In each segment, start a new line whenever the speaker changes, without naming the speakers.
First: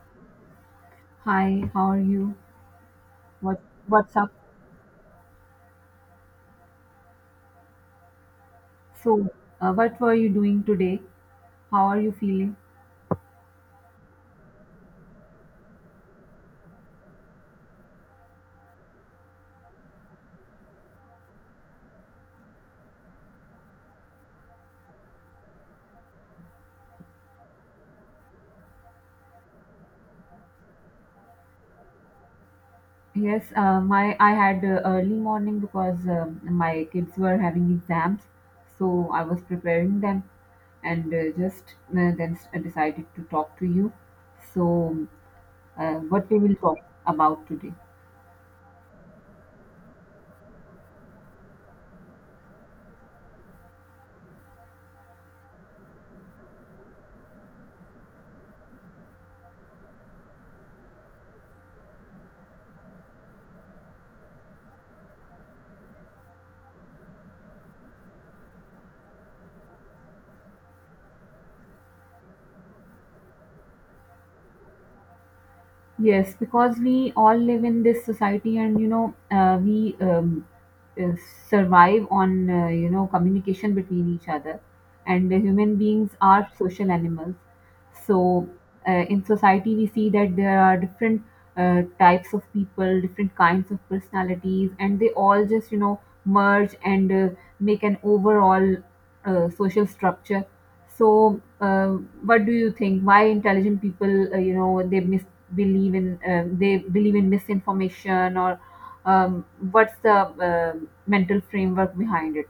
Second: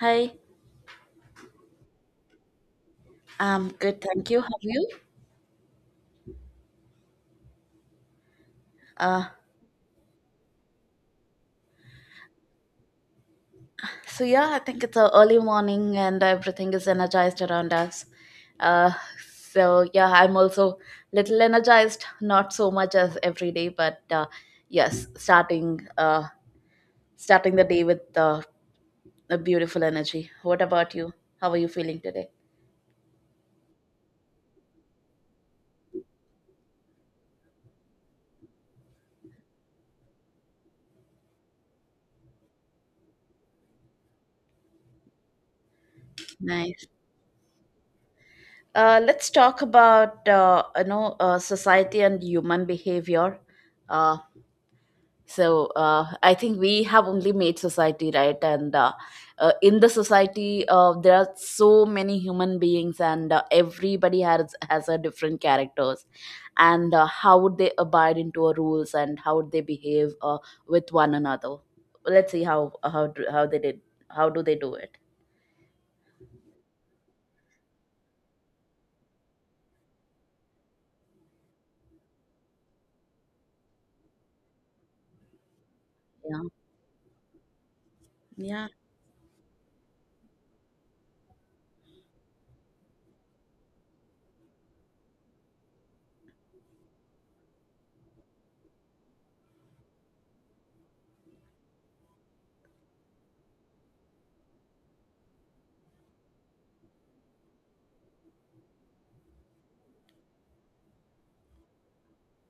Hi,
Hi, how are you? What
I'm good,
what's
thank
up?
you. How are you? Uh,
So, what were you doing today? How are you feeling?
so yeah, I think it's a early morning and everything is energized around us. Uh, so yeah, I'm also little energized, not so much as every day, but yes, starting the day with a beautiful energy. What about you? How are you feeling today?
Yes, my I had early morning because my kids were having exams, so I was preparing them, and decided to talk to you. So, what we will talk
Nice.
about today?
Let's talk about society and human behavior. Uh, I think we have only made society right and in the society there are so many human beings, and everybody has a different characters, and how would they abide into our rules and how would they behave with one another. Let's see how they did, how do they do it.
Yes, because we all live in this society, and we uh, survive on communication between each other, and the human beings
Yeah,
are social animals. So,
yeah.
uh, in society, we see that there are different types of people, different kinds of personalities, and they all just merge and make an overall social structure. So, what do you think? Why intelligent people, believe in they believe in misinformation, or um, what's the uh, mental framework behind it?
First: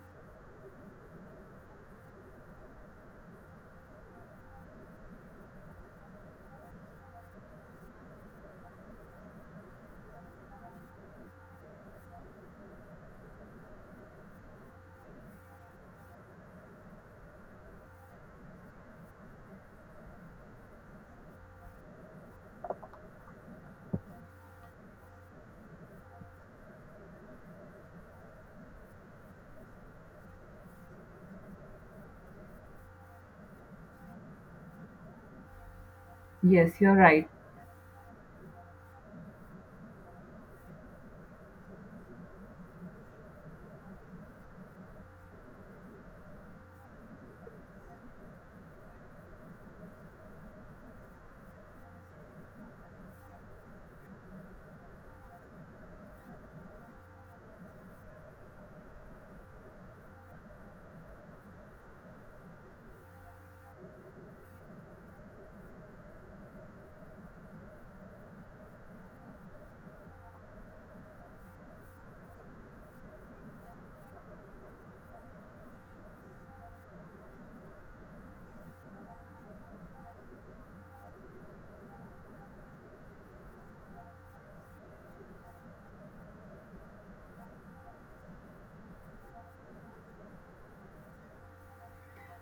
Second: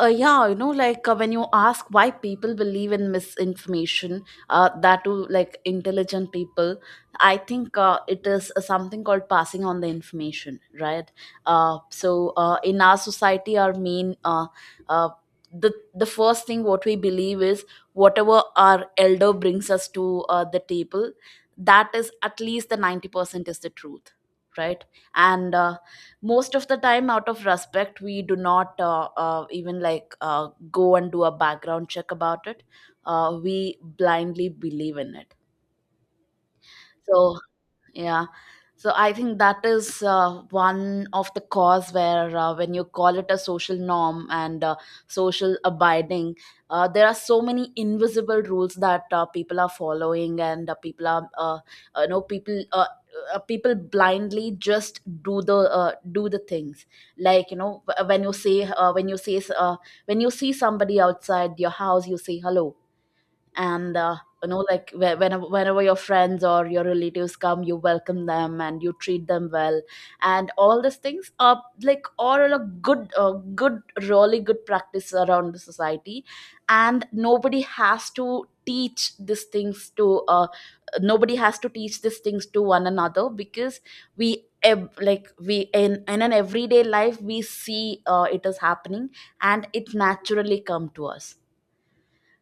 Yeah, you know, when you ask why people believe in misinformation, that too, like intelligent people, I think it is something called passing on the information, right? In our society, our main uh, the first thing what we believe is whatever our elder brings us to the table, that is at least the 90% is the truth, right? And most of the time out of respect we do not even go and do a background check about it. We blindly believe in it,
Yes, you're right.
so yeah. So I think that is one of the cause where when you call it a social norm, and social abiding, there are so many invisible rules that people are following, and people are you know people people blindly just do the things. Like, you know, wh- when you say s- when you see somebody outside your house you say hello, and you know, like, whenever your friends or your relatives come you welcome them and you treat them well, and all these things are like all a good good really good practice around the society. And nobody has to teach these things to nobody has to teach these things to one another, because we ev- like we in an everyday life we see it is happening and it naturally come to us.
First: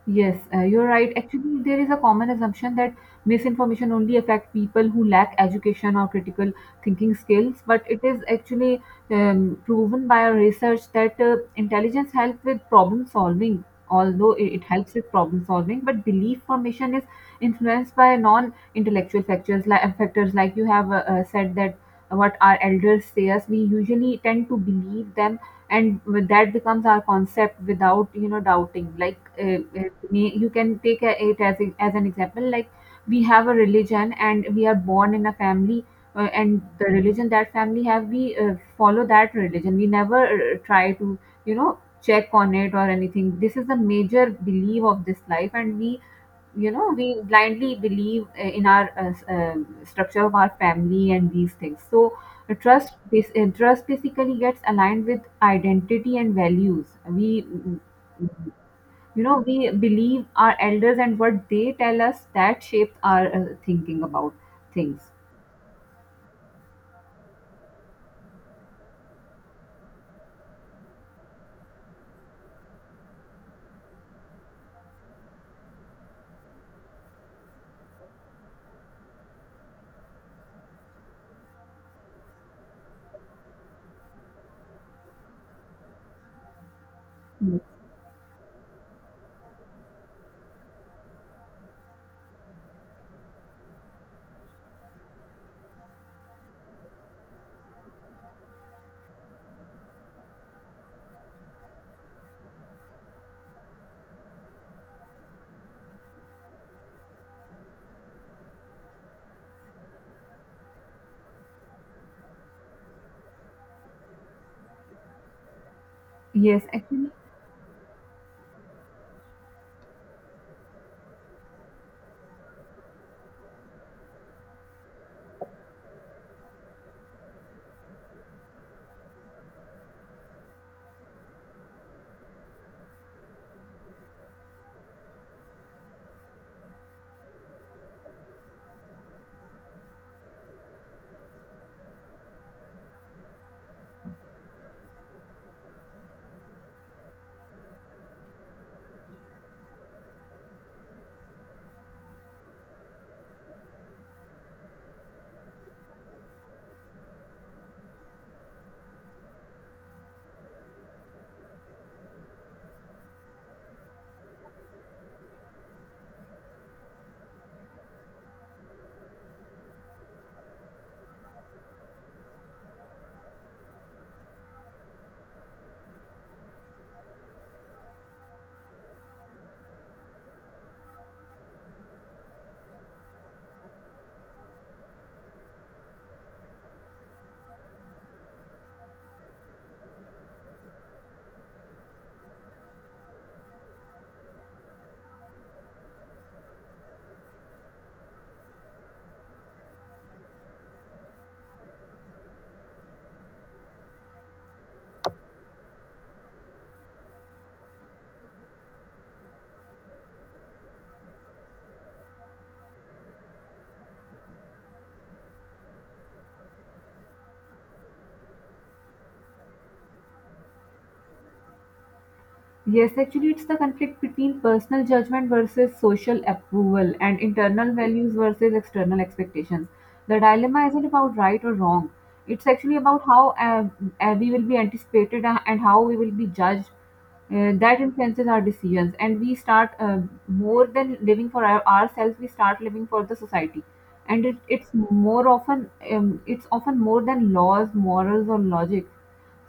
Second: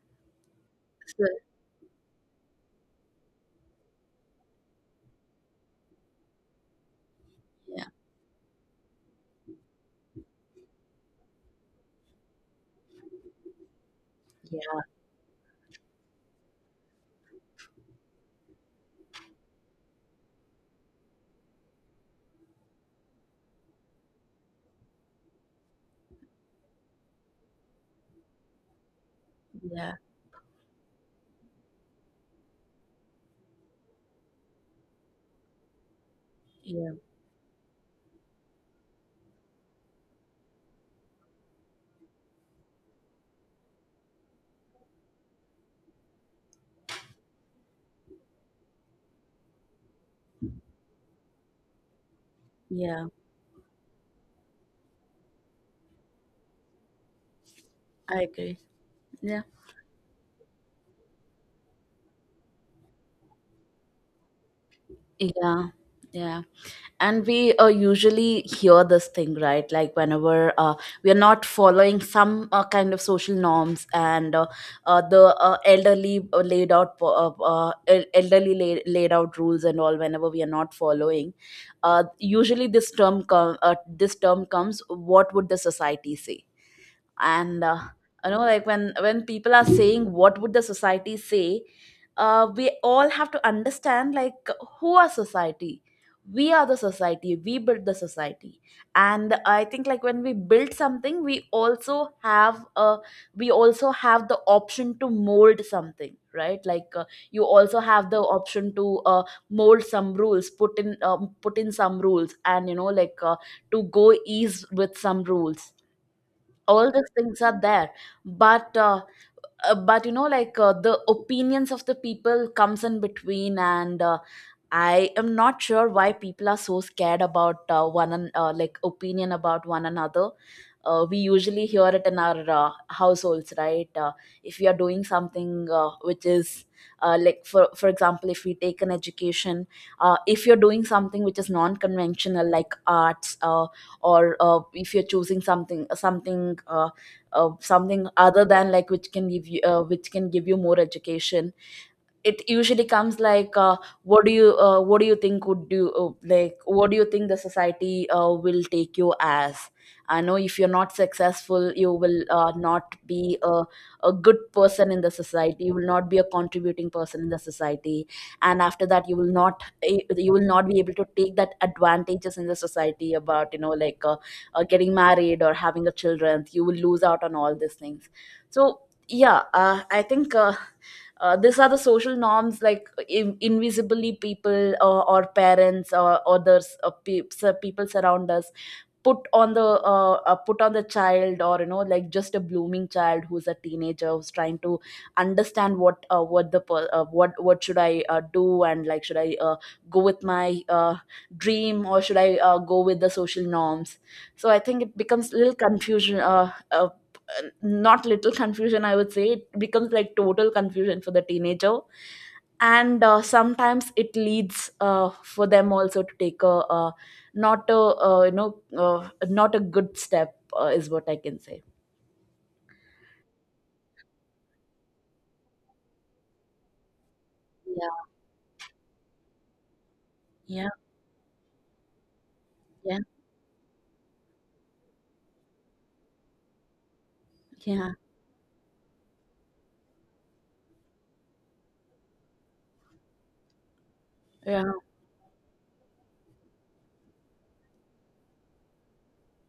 Yes, you're right.
So,
Actually, there is a common assumption that misinformation only affect people who lack education or critical thinking skills, but
yeah,
it is actually proven by our research that intelligence helps with problem solving. Although it
yeah,
it helps with problem solving, but belief formation is influenced by non-intellectual factors like you have said that what our elders say us, we usually tend to believe them, and that becomes our concept without doubting. Uh, uh,
yeah.
you can it as, as an example like we have a religion and we are born in a family, and the
Yeah,
religion that family have we follow that religion, we never try to check on it or anything. This is the major belief of this life, and we we blindly believe in our structure of our family and these things. So trust
yeah,
this trust basically gets aligned with identity and values. we
I agree.
you know
Yeah,
we believe our elders, and what they tell us that shapes our thinking about things.
yeah, yeah. And we usually hear this thing, right? Like, whenever we are not following some kind of social norms, and the elderly laid out po- el- elderly laid, laid out rules and all. Whenever we are not following, usually this term comes: what would the society say?
Mm.
And you know, like, when people are saying what would the society say, we all have to understand, like, who are society? We are the society, we build the society. And I think, like, when we build something, we also have a, we also have the option to mold something, right? Like, you also have the option to mold some rules, put in put in some rules, and you know, to go ease with some rules.
Yes,
All these
actually.
things are there. But but you know, the opinions of the people comes in between, and I am not sure why people are so scared about like opinion about one another. We usually hear it in our households, right? If we are doing something which is, like, for example, if we take an education, if you're doing something which is non-conventional, like arts, or if you're choosing something other than, like, which can give you which can give you more education, it usually comes like, what do you think would do, like what do you think the society will take you as? I know if you're not successful you will not be a good person in the society, you will not be a contributing person in the society. And after that you will not you will not be able to take that advantages in the society about, you know, getting married or having a children. You will lose out on all these things. So yeah, I think these are the social norms, like, invisibly, people or parents or others, people surround us, put on the, put on the child, or you know, like, just a blooming child who's a teenager, who's trying to understand what, what should I do, and like, should I go with my dream, or should I go with the social norms. So I think it becomes little confusion, uh, not little confusion, I would say it becomes like total confusion for the teenager. And sometimes it leads for them also to take a, not a, not a good step, is what I can say.
Yes, actually, it's the conflict between personal judgment versus social approval and internal
Yeah.
values versus external expectations. The dilemma
Yeah.
isn't about right or wrong. It's actually
Yeah.
about how we will be anticipated and how we will be judged. That
Yeah.
influences our decisions, and we start more than living for ourselves. We start living for the society, and it's
Yeah.
more often it's often more than laws, morals, or logic.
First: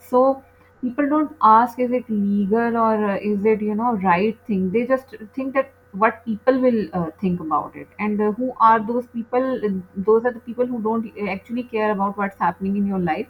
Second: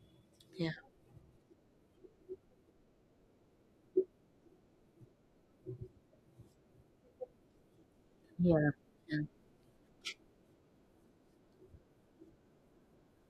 So
Yeah.
people don't ask is it legal or is it right thing. They just think that what people will think about it, and who
Yeah.
are those people. Those are the people who don't actually care about what's happening in your life.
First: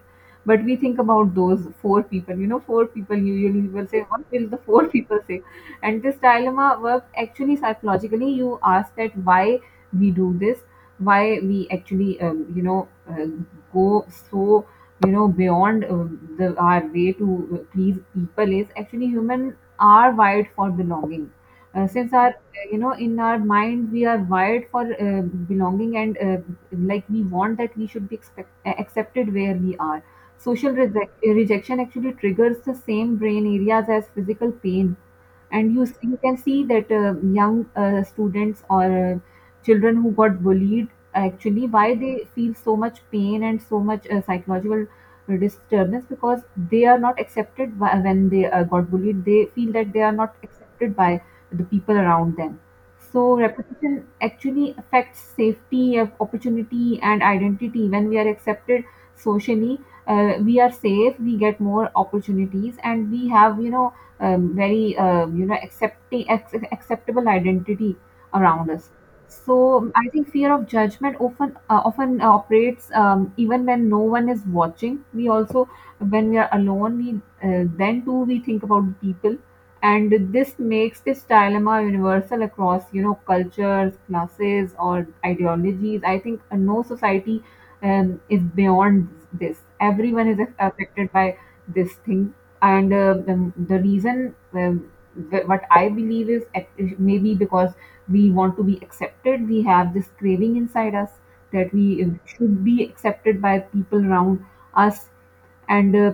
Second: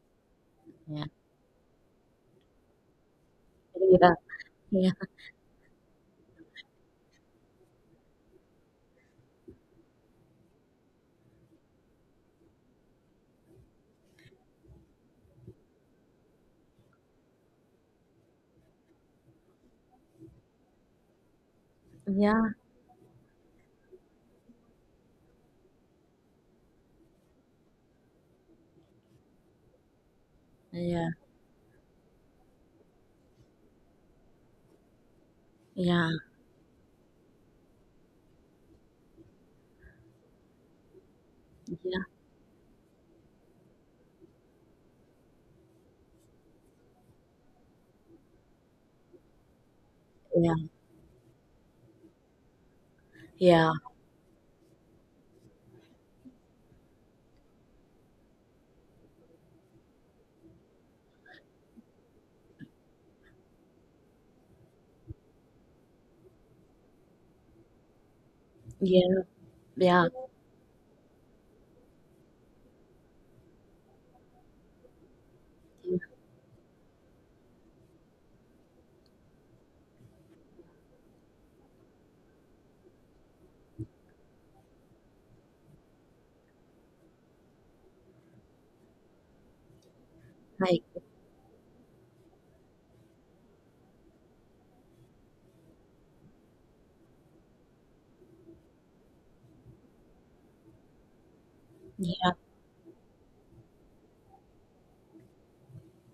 But we think
Yeah.
about those four people. You know, four people usually will say, "What will the four
Yeah.
people say?" And this dilemma works actually psychologically. You ask that why we do this, why we actually go, so beyond the our way to please people is actually human are wired for belonging, since our
Yeah. Yeah.
in our mind we are wired for uh, belonging. And like we want that we should be accepted where we are. Social rejection actually triggers the same brain areas as physical pain, and
Yeah. Yeah.
you can see that young students or uh, children who got bullied, actually why they feel so much pain and so much psychological disturbance, because they are not accepted by, when they got bullied they feel that they are not
Yeah.
accepted by the people around them. So
Yeah. Yeah.
repetition actually affects safety of opportunity and identity. When we are accepted socially, we are safe, we get more opportunities, and we have very accepting acceptable identity around us.
Yeah.
So
Yeah.
I think fear of judgment often operates even when no one is watching. We also, when we are alone, we then too we think about the people, and this makes this dilemma universal across cultures, classes, or ideologies. I think no society is beyond this. Everyone is
Like.
affected by this thing, and the reason what I believe is maybe because we want to be accepted, we have this craving inside us that we
Yeah.
should be accepted by people around us. And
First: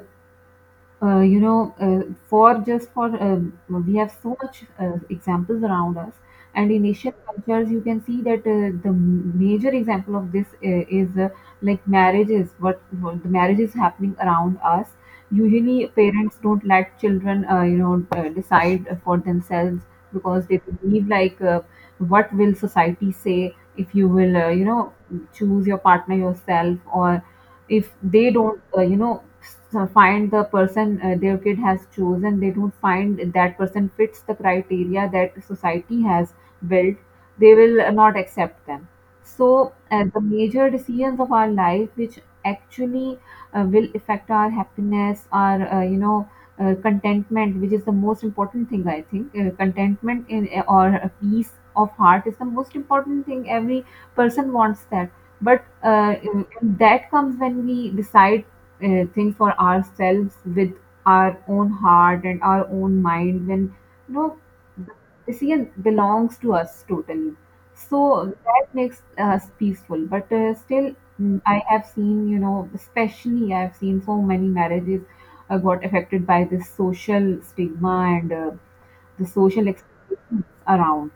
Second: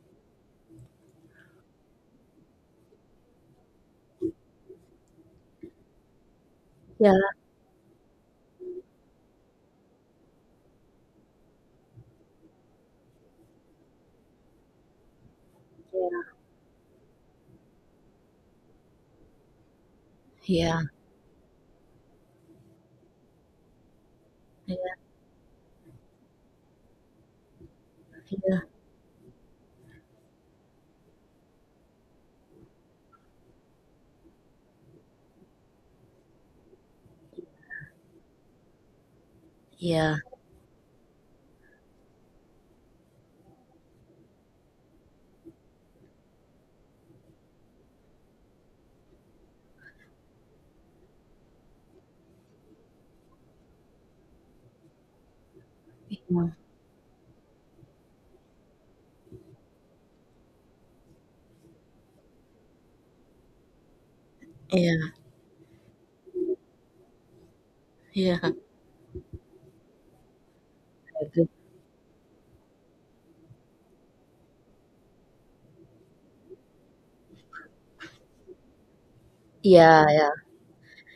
you know, for just for we have so much examples around us, and in Asian
Yeah.
cultures, you can see that the major example of this is like marriages. What the marriage is happening around us. Usually, parents don't let children, decide for themselves because they
Yeah.
believe what will society say if you will,
Yeah. Yeah. Yeah.
choose your partner yourself. Or if they don't
Yeah.
find the person, their kid has chosen, they don't find that person fits the criteria that society has built, they will not accept them. So
Yeah.
the major decisions of our life, which actually will affect our happiness, our contentment, which is the most important thing. I think contentment in or a peace of heart is the most important thing every person wants that. But in that comes when we decide things for ourselves with our own heart and our own mind. When you know the decision belongs to us totally, so
Yeah.
that makes us peaceful. But still, mm, I have seen especially I have seen so many marriages got affected by this social stigma and the social
Yeah. Yeah.
expectations around.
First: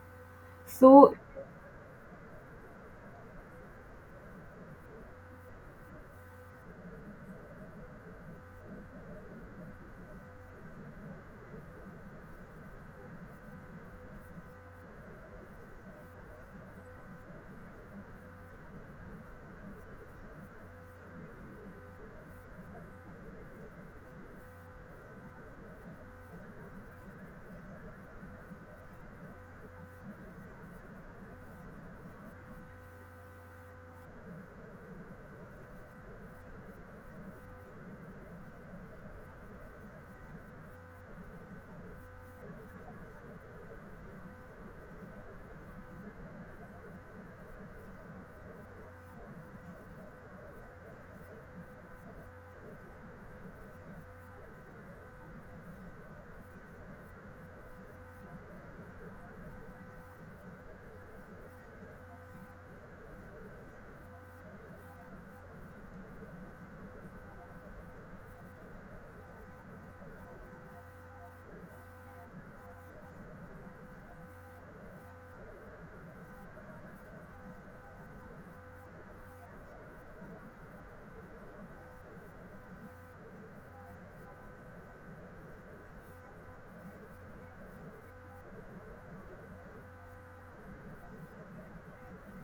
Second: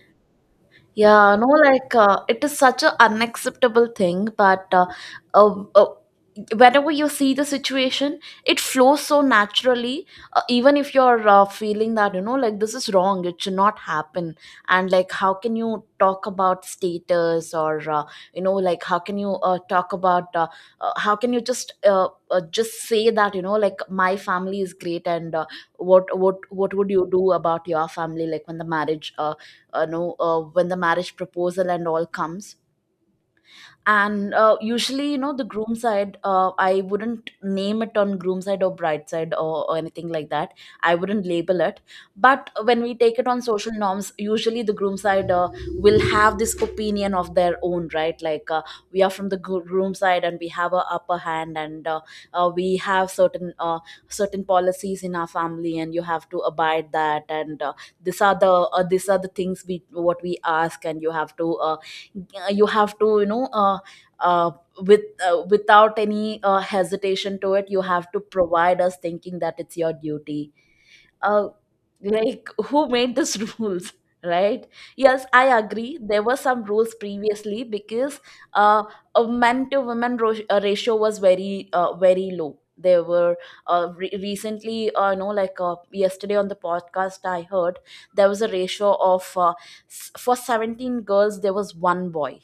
So
Yeah, no, it is such an unacceptable thing, but uh, uh, whenever you see the situation, it flows so naturally. Even if you're feeling that, you know, like, this is wrong, it should not happen. And like, how can you talk about status, or you know, like, how can you talk about, how can you just say that, you know, like, my family is great, and what would you do about your family, like when the marriage, know when the marriage proposal and all comes. And usually, you know, the groom side, I wouldn't name it on groom side or bride side, or anything like that, I wouldn't label it. But when we take it on social norms, usually the groom side will have this opinion of their own, right? Like, we are from the groom side and we have a upper hand, and we have certain certain policies in our family and you have to abide that, and these are the things we what we ask, and you have to you have to, you know, uh, without any hesitation to it, you have to provide us thinking that it's your duty. uh, like, who made these rules, right? Yes, I agree, there were some rules previously, because uh, a men to women ratio was very very low. There were, recently, you know, yesterday on the podcast I heard, there was a ratio of for 17 girls there was one boy.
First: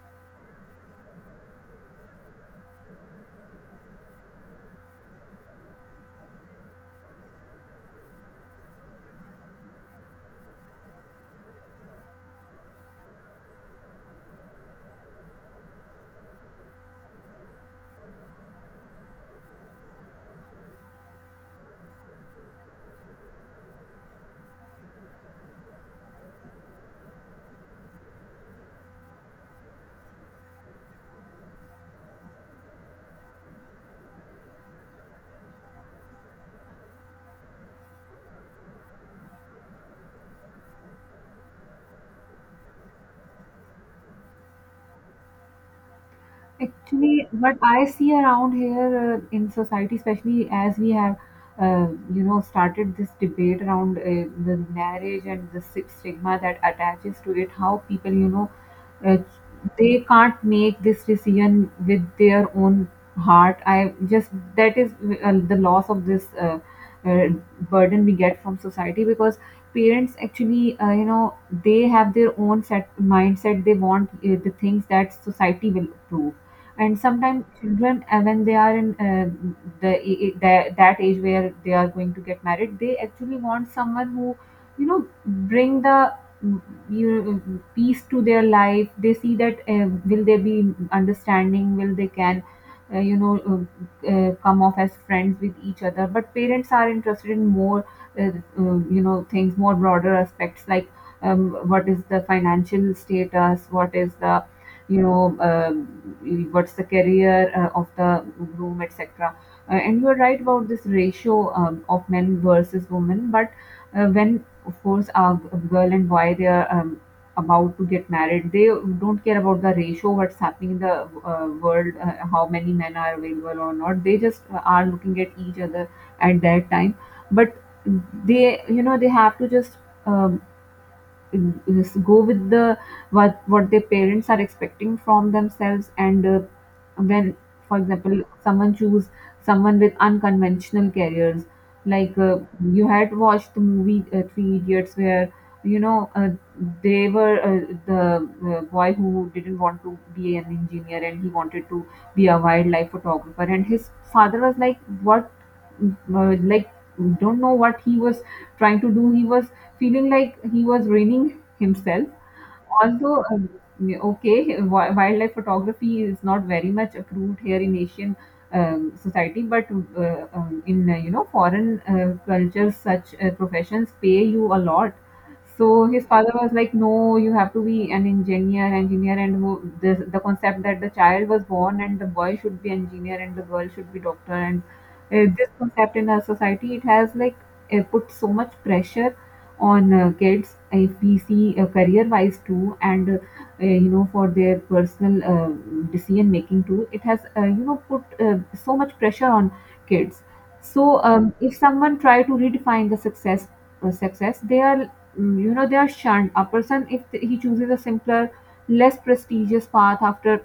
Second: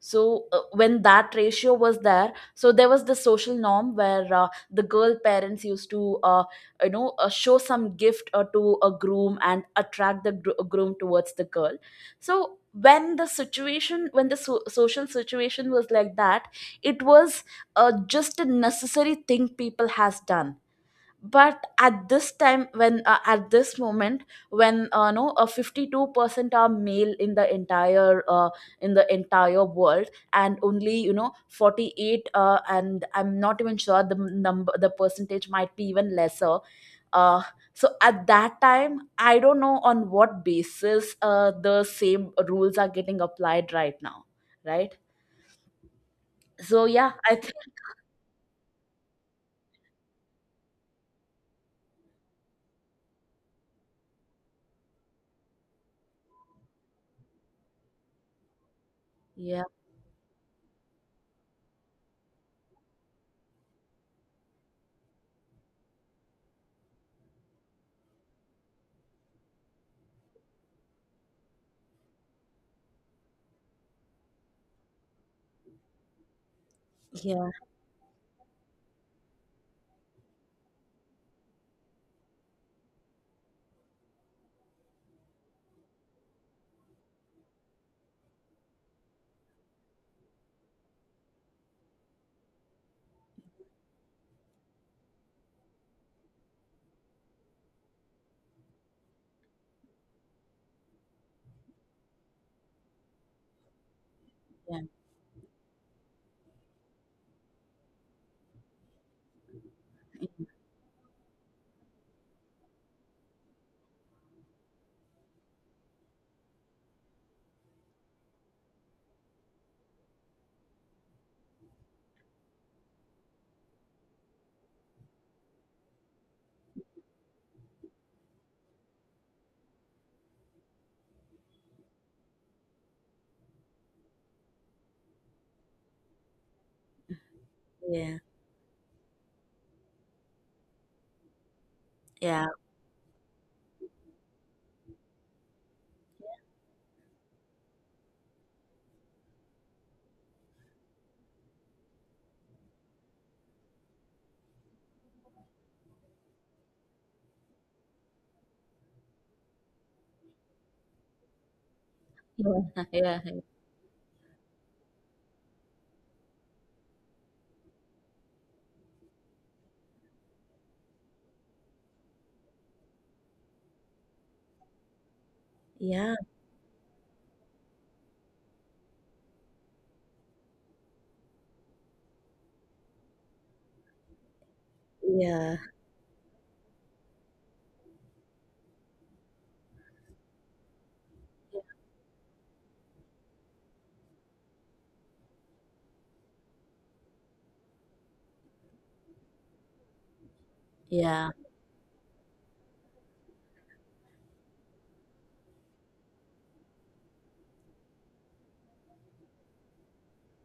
So when that ratio was there, so there was the social norm where the girl parents used to you know, show some gift to a groom, and attract the groom towards the girl. So when the situation, when the social situation was like that, it was just a necessary thing people has done. But at this time, when at this moment when no 52% are male in the entire world, and only, you know, 48, and I'm not even sure the number, the percentage might be even lesser. uh, so at that time I don't know on what basis the same rules are getting applied right now, right? So yeah,
actually,
I think.
what I see around here in society, especially as we have, uh, started this debate around the marriage and the stigma that attaches to it, how people, uh,
Yeah.
they can't make this decision with their own heart. I just that is the loss of this uh, burden we get from society, because parents actually, they have their own set mindset. They want the things that society will approve, and sometimes
Yeah.
children when they are in the that age where they are going to get married, they actually want someone who bring the mm, you know, mm, peace to their life. They see that will they be understanding, will they can come off as friends with each other. But parents are interested in more uh, things, more broader aspects like what is the financial status, what is the
Yeah.
you know uh, what's the career of the groom, etc. Uh, and you are right about this ratio of men versus women. But when of course a girl and boy they are about to get married, they don't care about the ratio what's happening in the world, how many men are available or not, they just are looking at each other at that time. But they they have to just um, is go with the what their parents are expecting from themselves. And when, for
Yeah.
example, someone choose someone with unconventional careers, like
Yeah.
you had watched the movie Three Idiots, where you know they were the boy who didn't want to be an engineer and he wanted to be a wildlife photographer, and his father was like what uh, like don't know what he was trying to do, he was feeling like he was raining himself.
Yeah.
Although,
Yeah.
yeah, okay, wildlife photography is not very much approved here in Asian society, but in foreign cultures, such professions pay you a lot. So his
Yeah.
father was like, "No, you have to be an engineer, engineer." And who- the concept that the child was born and the boy should be engineer and the girl should be doctor, and this
Yeah.
concept in our society it has like put so much pressure on kids if we see career wise too. And for their personal decision making too, it has put so much pressure on kids. So
Yeah,
if someone try to redefine the success, they are mm, they are shunned. A person if he chooses a simpler, less prestigious path after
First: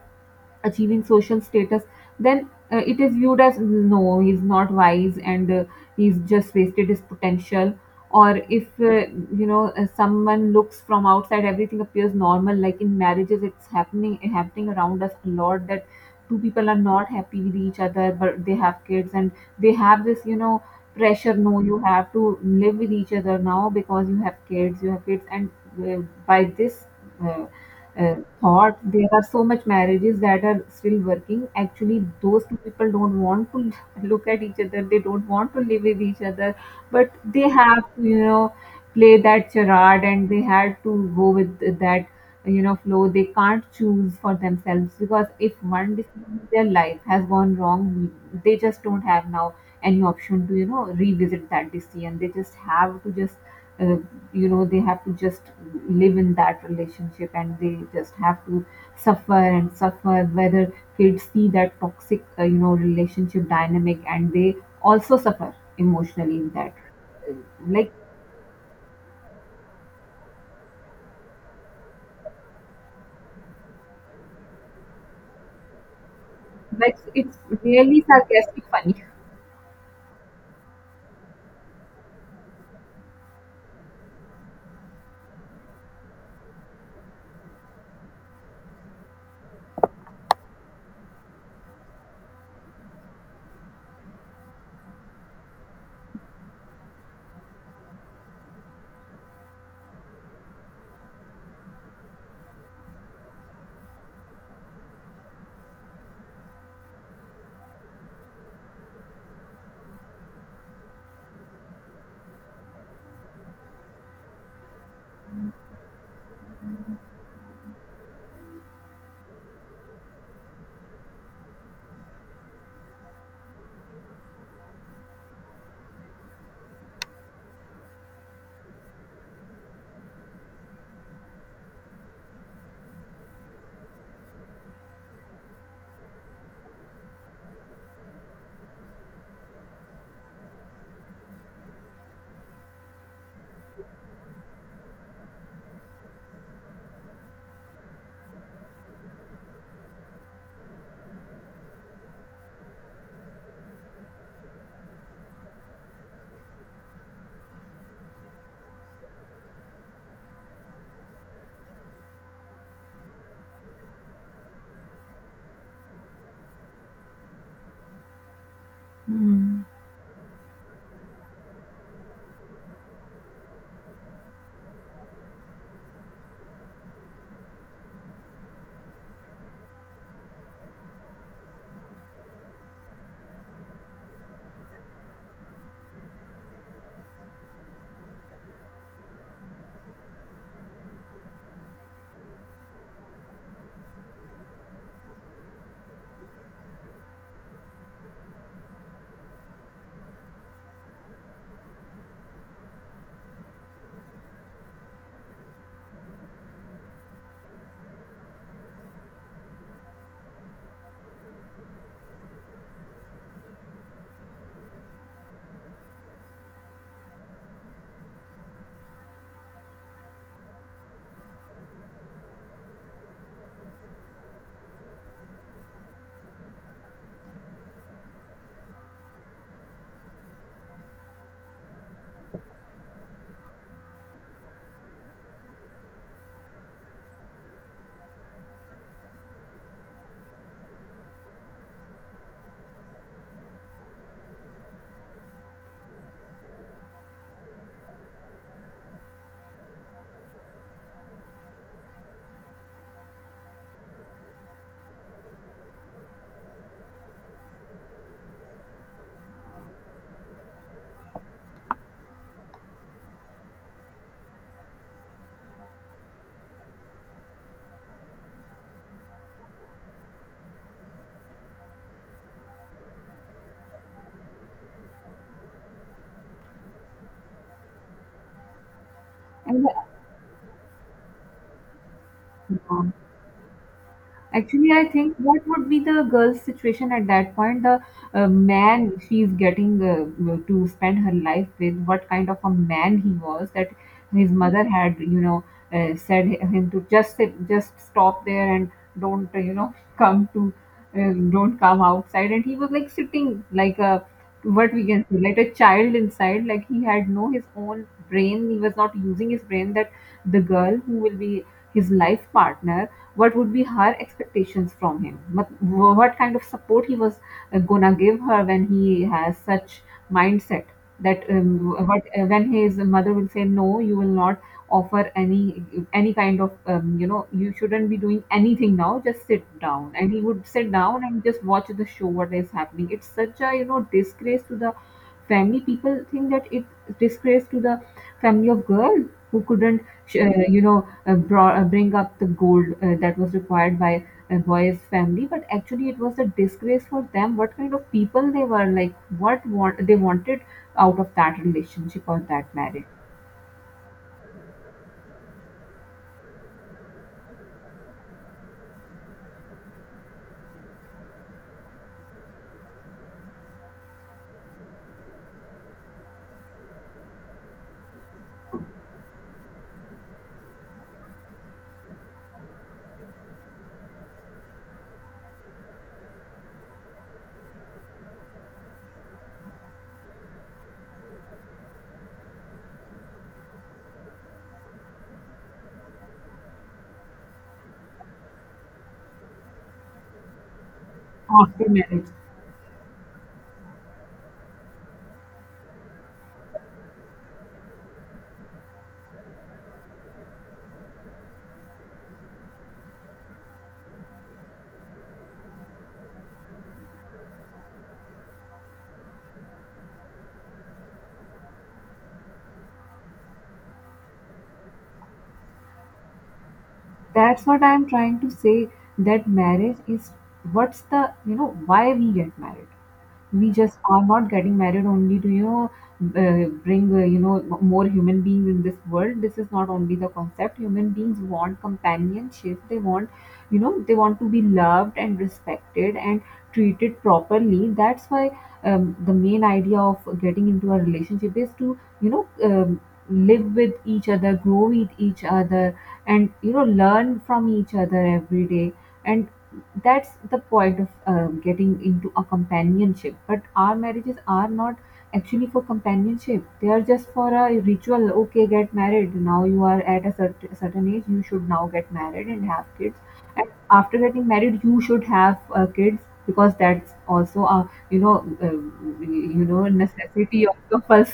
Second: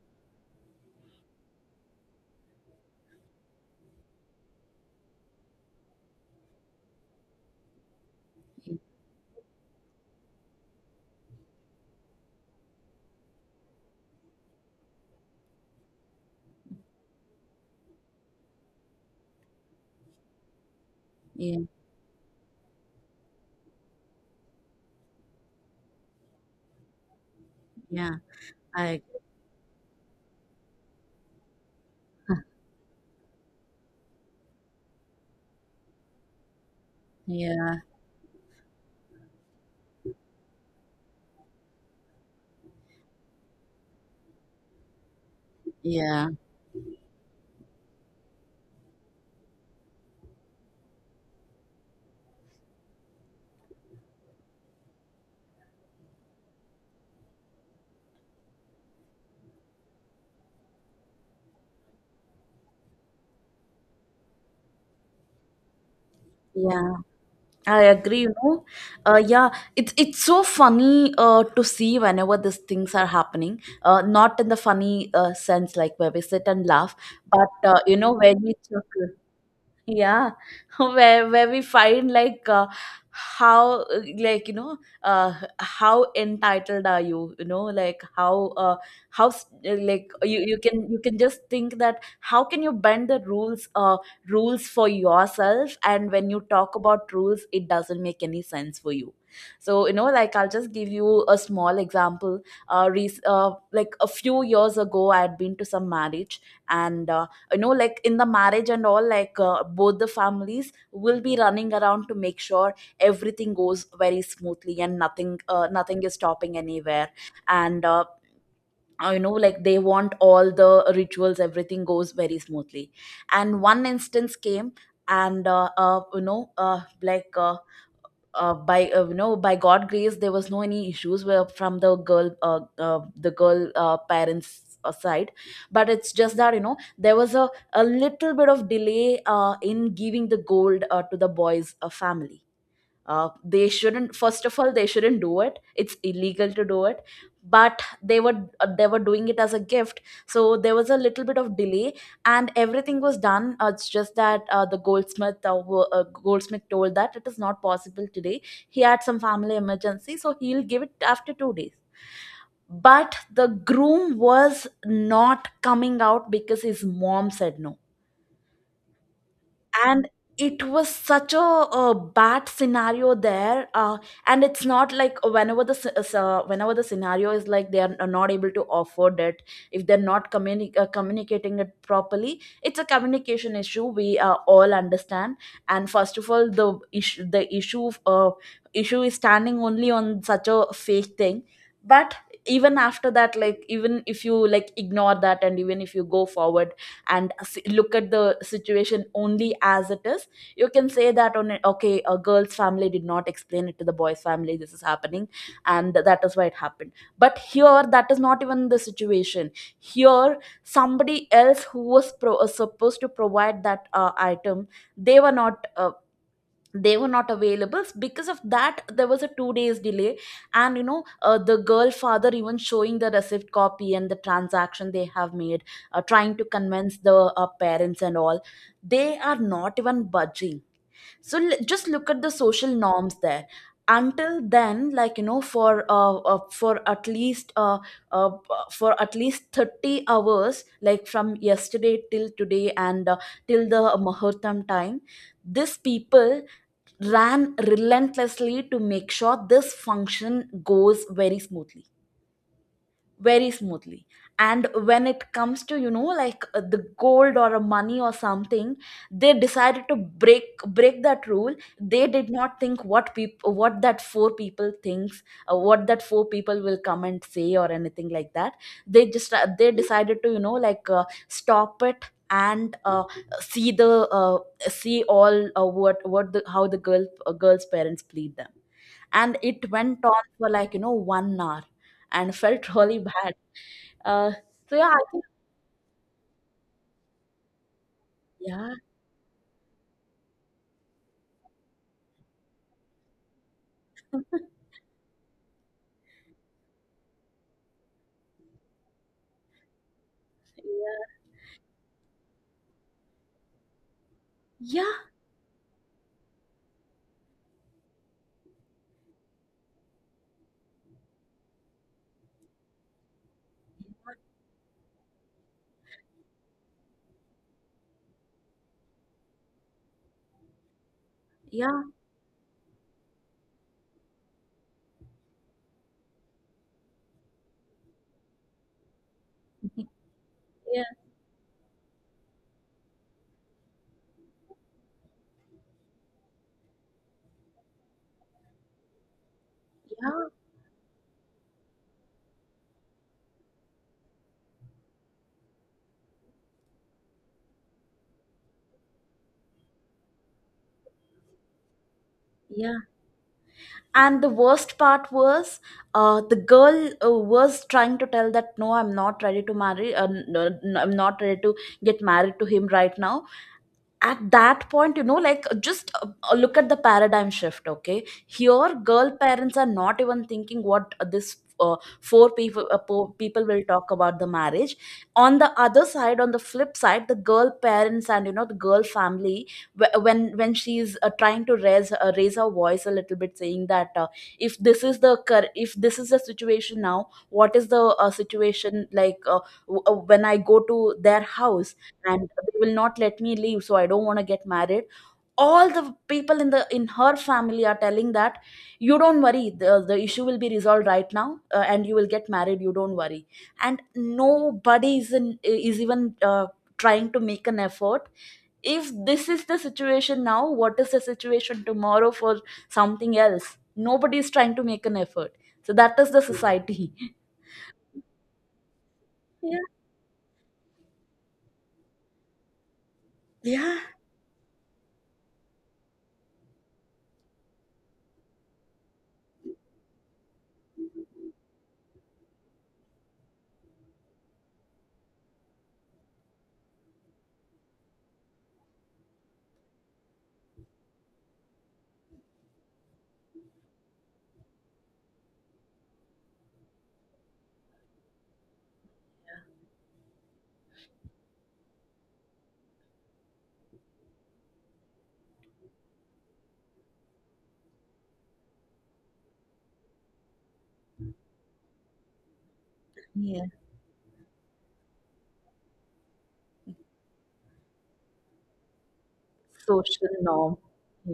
achieving social status, then it is viewed as no, he's not wise, and he's just wasted his potential. Or if someone looks from outside, everything appears normal. Like in marriages, it's happening around us a lot that two people are not happy with each other, but they have kids and they have this pressure.
yeah,
No, you have to live with each other now because you have kids. You have kids, and uh, by this. Uh,
yeah.
Thought
I,
there are so much marriages that are still working actually those two people don't want to look at each other, they don't want to live with each other, but they
yeah,
have to play that charade and they had to go with that flow. They can't choose for themselves because if one
yeah,
decision in their life has gone wrong, they just don't have now any option to revisit that decision. They just have to just uh, they have to just live in that relationship and they just have to suffer and suffer whether kids see that toxic relationship dynamic and they also suffer emotionally in that.
yeah. I
like
agree. You know, yeah. It's so funny to see whenever these things are happening. Not in the funny sense, like where we sit and laugh,
like it's
but you
really
know, when we
sarcastic
talk.
funny.
yeah where we find like how how entitled are you you know like how How like you can, you can just think that how can you bend the rules for yourself? And when you talk about rules, it doesn't make any sense for you. So you know, like, I'll just give you a small example. Like a few years ago, I had been to some marriage, and you know, like in the marriage and all, like both the families will be running around to make sure everything goes very smoothly and nothing is stopping anywhere. And they want all the rituals, everything goes very smoothly. And one instance came, and you know like by you know by god grace there was no any issues where from the girl parents side. But it's just that, you know, there was a little bit of delay in giving the gold to the boys family. They shouldn't, first of all they shouldn't do it, it's illegal to do it, but they were doing it as a gift. So there was a little bit of delay, and everything was done. It's just that the goldsmith told that it is not possible today. He had some family emergency, so he'll give it after 2 days. But the groom was not coming out because his mom said no.
Hmm.
And it was such a, uh, bad scenario there. And it's not like whenever the scenario is like they are not able to afford it. If they're not communicating it properly, it's a communication issue, we all understand. And first of all, the issue is standing only on such a fake thing. But even after that, like, even if you like ignore that and even if you go forward and look at the situation only as it is, you can say that okay, a girl's family did not explain it to the boy's family this is happening, and that is why it happened. But here that is not even the situation. Here somebody else who was supposed to provide that item, they were not uh, they were not available, because of that there was a 2 days delay. And you know, the girl father even showing the receipt copy and the transaction they have made, trying to convince the parents and all, they are not even budging. So just look at the social norms there. Until then, like, you know, uh for at least 30 hours, like from yesterday till today, and till the muhurtam time, these people ran relentlessly to make sure this function goes very smoothly, very smoothly. And when it comes to, you know, like, the gold or a money or something, they decided to break that rule. They did not think what that four people thinks, what that four people will come and say or anything like that. They decided to, you know, like, stop it, and see the see all what the how the girl's parents plead them. And
and
it went on for like, you know, 1 hour and felt
uh,
really bad. uh,
Actually,
so
I
yeah, I
think
think
what would be the girl's situation at that point? The
yeah,
man she's getting to spend her life with, what kind of a man he was that his mother had, you know, said him to just sit, just stop there and don't, you know, come to,
yeah,
don't come outside. And he was like sitting like a, what we
yeah,
can say, like a child inside. Like he had no his own brain. He was not using his brain. That the girl who will be his life partner, what would be her expectations from him? But what kind of support he was gonna give her when he has such mindset, that
yeah,
what when his mother will say no, you will not offer any kind of you know, you shouldn't be doing anything now, just sit down, and he would sit
yeah,
down and just watch the show what is happening. It's such a, you know, disgrace to the family, people think that. It disgrace to the family of girl who couldn't
yeah,
you know, brought, bring up the gold that was required by a boy's family, but actually it was a disgrace for them. What kind of people they were, like what want they wanted out of that relationship or that
yeah.
marriage
And the worst part was, the girl was trying to tell that, no, I'm not ready to marry. No, no, I'm not ready to get married to him right now. At that point, you know, like, just look at the paradigm shift. Okay, here girl parents are not even thinking what this four people will talk about the marriage. On the other side, on the flip side, the girl parents, and you know the girl family, when she's trying to raise her voice a little bit saying that, if this is the if this is the situation now, what is the situation, like, when I go to their
after
house
marriage.
and they will not let me leave, so I don't want to get married. All the people in the in her family are telling that, you don't worry, the issue will be resolved right now, and you will get married, you don't worry. And nobody is even trying to make an effort. If this is the situation now, what is the situation tomorrow for something else? Nobody is trying to make an effort. So that is the society.
That's what I'm trying to say, that
Yeah,
marriage is, what's the, you know, why we get married? We just
yeah,
are not getting married only to, you know, bring, you know, m- more human beings in this world. This is not only the concept. Human beings want companionship, they want, you know, they want to be loved and respected and treated properly. That's why, the main idea of getting into a relationship is to, you know, live with each other, grow with each other, and you know, learn from each other every day. And that's the point of getting into a companionship. But our marriages are not actually for companionship, they are just for a ritual. Okay, get married now, you are at a certain age, you should now get married and have kids.
yeah,
And after getting married you should have kids, because that's also a, you know, uh, you know,
social
necessity or
norm.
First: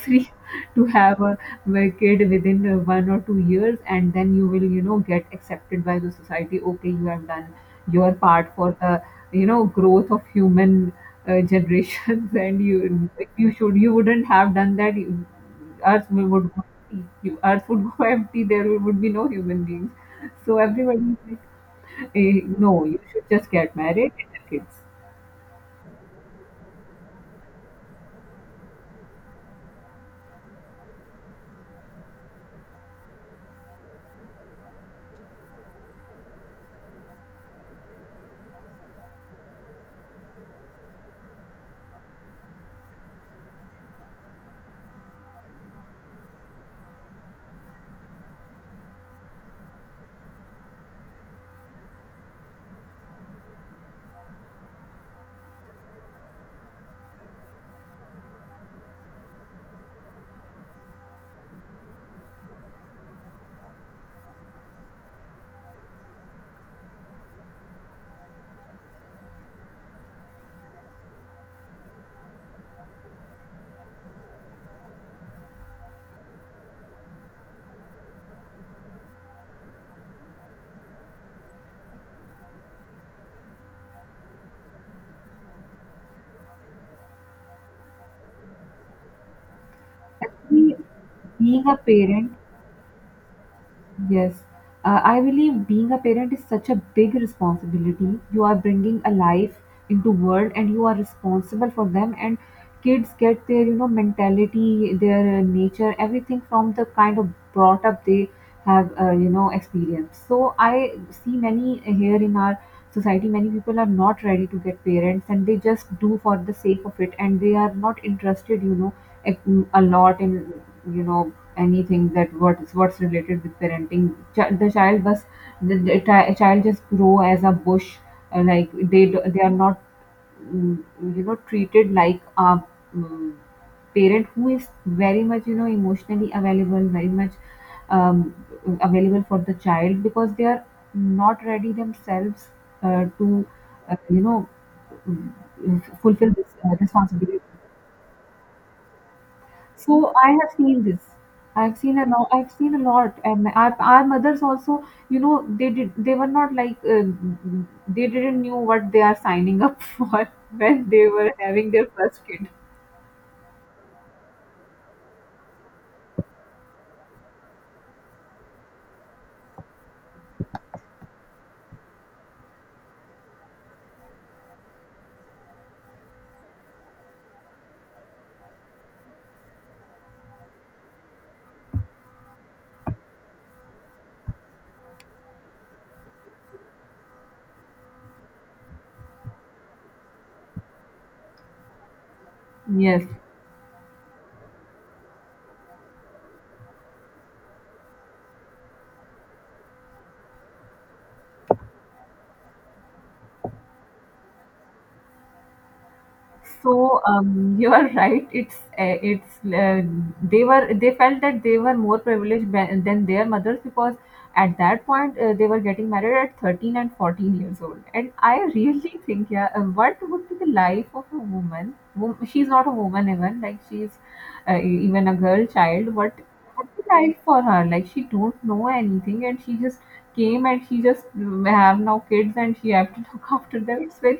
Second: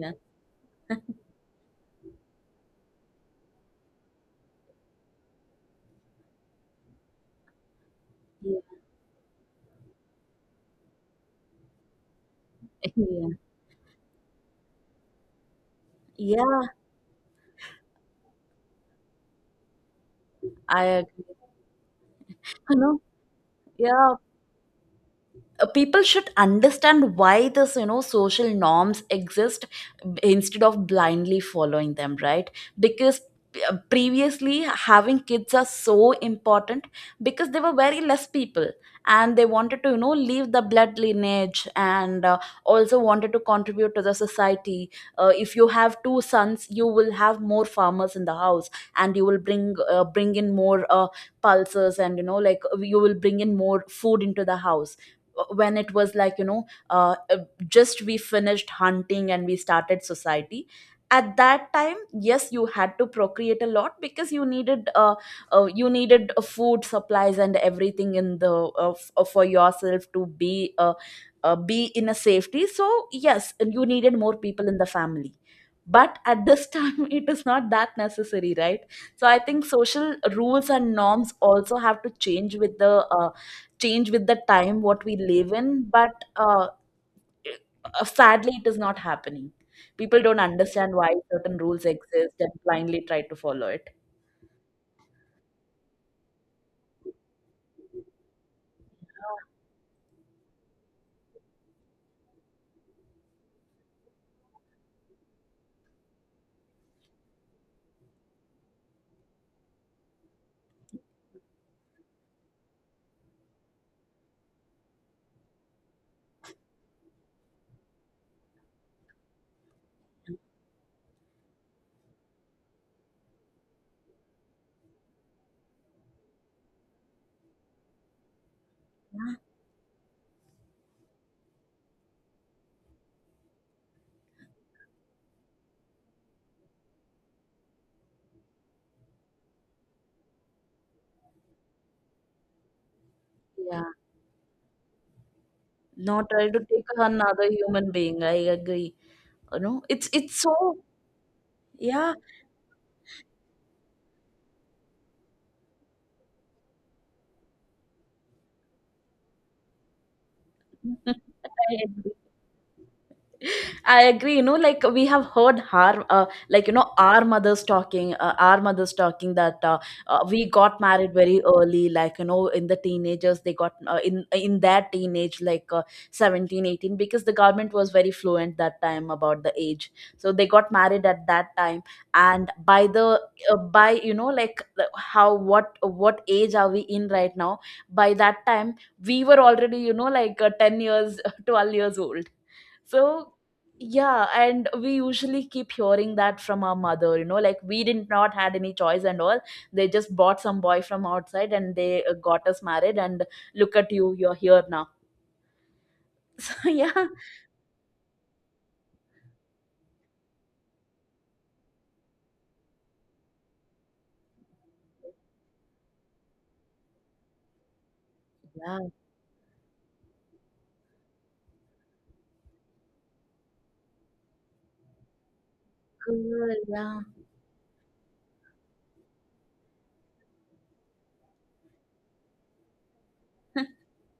Yeah,
to have a work it within 1 or 2 years. And then you will, you know, get accepted by the society. Okay, you have done your part
yeah,
for the, you know, growth of human generations and you,
yeah.
if you should, you wouldn't have done that, you- earth will- would
Yeah,
go empty. You- earth would go empty, there would be no human beings. So
I
everybody is
agree.
like, eh,
You
no,
know,
you should just get married
yeah,
and have kids.
people should understand why this, you know, social norms exist, instead of blindly following them, right? Because previously, having kids are so important because there were very less people, and they wanted to, you know, leave the blood lineage, and also wanted to contribute to the society. If you have two sons, you will have more farmers in the house, and you will bring in more pulses, and you know, like, you will bring in more food into the house. When it was like, you know, uh, uh, just we finished hunting and we started society. At that time, yes, you had to procreate a lot because you needed food supplies and everything in the for yourself to be in a safety. So yes, and you needed more people in the family. But at this time, it is not that necessary, right? So I think social rules and norms also have to change with the time what we live in. But sadly it is not happening. People don't
Actually
understand why certain
being a
rules
parent.
exist and blindly try to follow it.
Yes. I believe being a parent is such a big responsibility. You are bringing a life into world and you are responsible for them, and kids get their, you know, mentality, their nature, everything from the kind of brought up they have, you know, experienced. So I see many here in our society many people are not ready to get parents and they just do for the sake of it, and they are not interested, you know, a a lot in, you know, anything that what is what's related with parenting. The child was the child just grow as a bush. Like they do,
Yeah,
they are not mm, you know, treated like a mm, parent who is very much, you know, emotionally available, very much um, available for the child because they are not ready themselves to
yeah,
you know, mm,
not
fulfill
try
this
to take
responsibility.
another human being, I agree. You know, it's
So I
it's
have
so
seen this. I've seen a
yeah
lot. I've seen a lot. And my- our mothers also, you know, they did. They were not like they didn't knew what they are signing up for when they were having
I
their
agree.
first kid.
I agree. You know, like, we have heard our, like you know, our mothers talking that we got married very early. Like you know, in the teenagers, they got in their teenage, like 17, 18, because the government was very fluent that time about the age. So they got married at that time, and by the by, you know, like, the- how, what age are we in right now? By that time, we were already, you know, like 10 years, 12 years old.
Yes.
So, yeah, and we usually keep hearing that from our mother, you know, like, we did not had any choice and all. They just bought some boy from outside and they got us married and look at you, you're here now. So,
So
yeah.
you are right. It's they were, they felt that they were more privileged ba- than their mothers because at that point they were getting married at 13 and 14 years old. And I
Yeah,
really think, yeah, what would be the life of a woman? Wom- she's not a woman even, like she's e- even a girl child. What
cool.
would be
Yeah.
life for her? Like she don't know anything and she just came and she just have now kids and she have to look after them. It's very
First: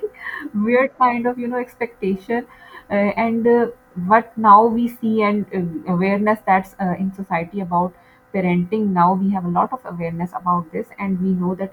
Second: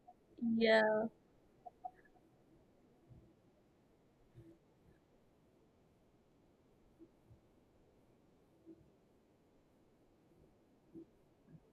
weird
Yeah.
kind of, you know, expectation. uh, and what now we see, and awareness that's in society about parenting. Now we have a lot of awareness about this and we know that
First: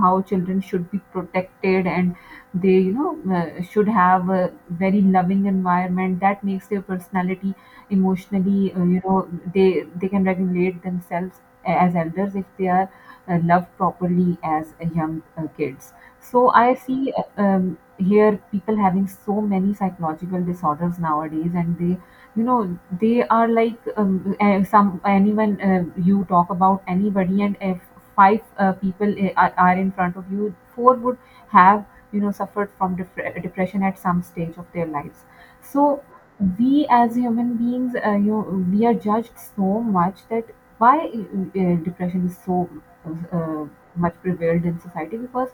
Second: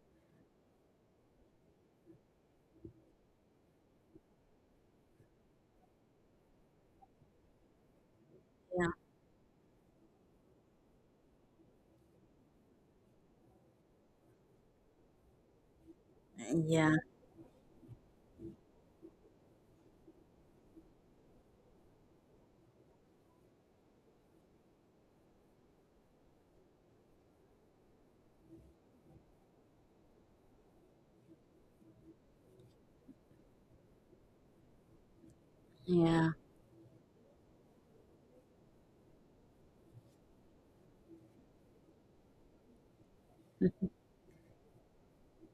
how children should be protected, and they, you know, should have a very loving environment that makes their personality emotionally,
Yeah.
you know, they can regulate themselves as elders if they are loved properly as young kids. So I
Yeah.
see, hear people having so many psychological disorders nowadays, and they, you know, they are like, some anyone you talk about anybody, and if five people are in front of you, four would have, you know, suffered from depression at some stage of their lives. So
Yeah.
we as human beings, you know, we are judged so much that why depression is so uh, much prevalent in society, because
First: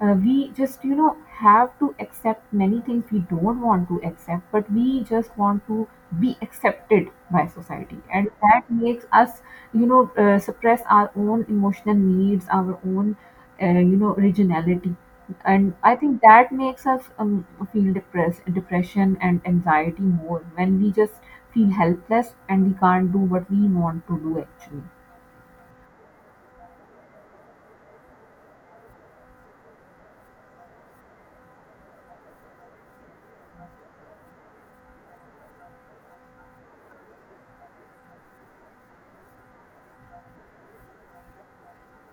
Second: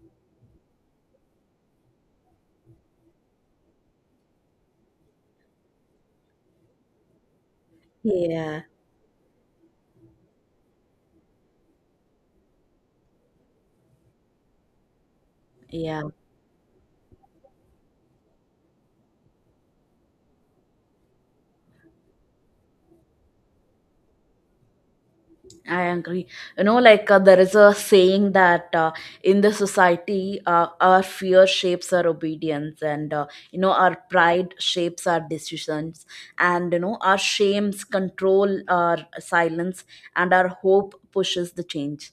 we just, you know, have to accept many things we don't want to accept, but we just want to be accepted by society, and
Yeah.
that makes us, you know, suppress our own emotional needs, our own, you know, originality. And I
Yeah.
think that makes us feel depressed, depression and anxiety more when we just feel helpless and we can't do what we want to do actually.
I agree. You know, like there is a saying that in the society, our fear shapes our obedience, and you know, our pride shapes our decisions, and you know, our shames control our silence, and our hope pushes the change.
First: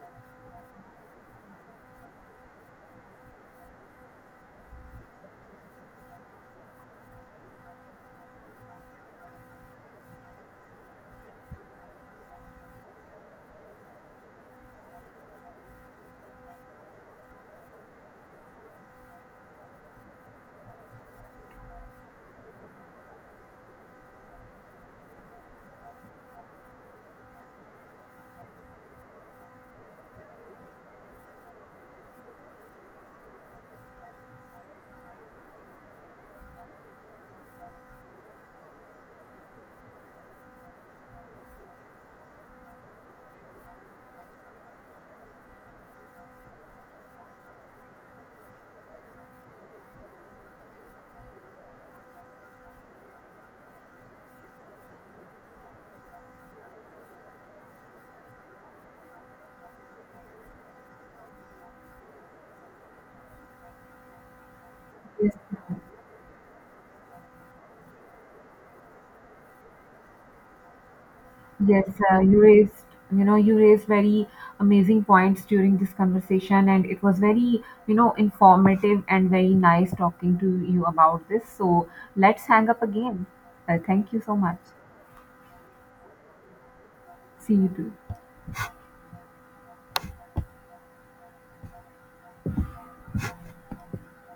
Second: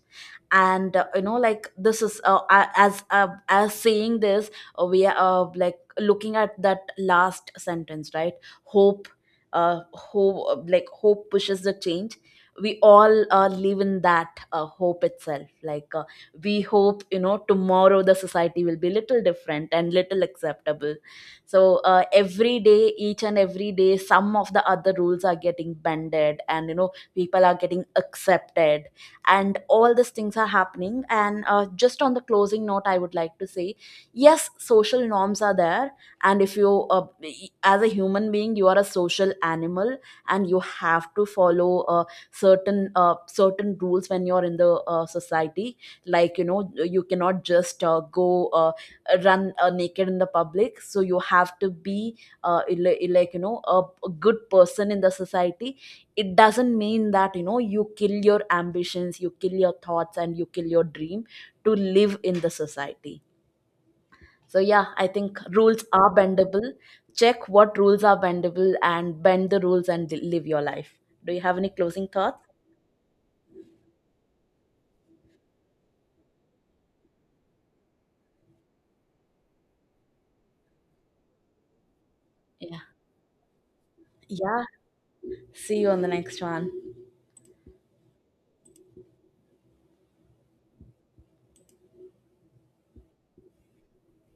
And you know, like, this is as saying this, we are like looking at that last sentence, right? Hope. Like, hope pushes the change. We all live in that hope itself, like, we hope, you know, tomorrow the society will be little different and little acceptable. So every day, each and every day, some of the other rules are getting bended, and you know, people are getting accepted, and all these things are happening. And just on the closing note, I would like to say, yes, social norms are there, and if you as a human being, you are a social animal, and you have to follow certain rules when you're in the society. Like, you know, you cannot just go run naked in the public, so you have to be like you know, a good person in the society. It doesn't mean that, you know, you kill your ambitions, you kill your thoughts, and you kill your dream to live in the society. So yeah, I
Yes.
think rules are bendable. Check what rules are bendable and bend the rules and live your life. Do you have any
Yes,
closing thoughts?
you raised, you know, you raised very amazing points during this conversation, and it was very, you know, informative and very nice talking to you about this. So let's hang
Yeah.
up again. Thank you so much.
Yeah, see you on the next one.
See you too.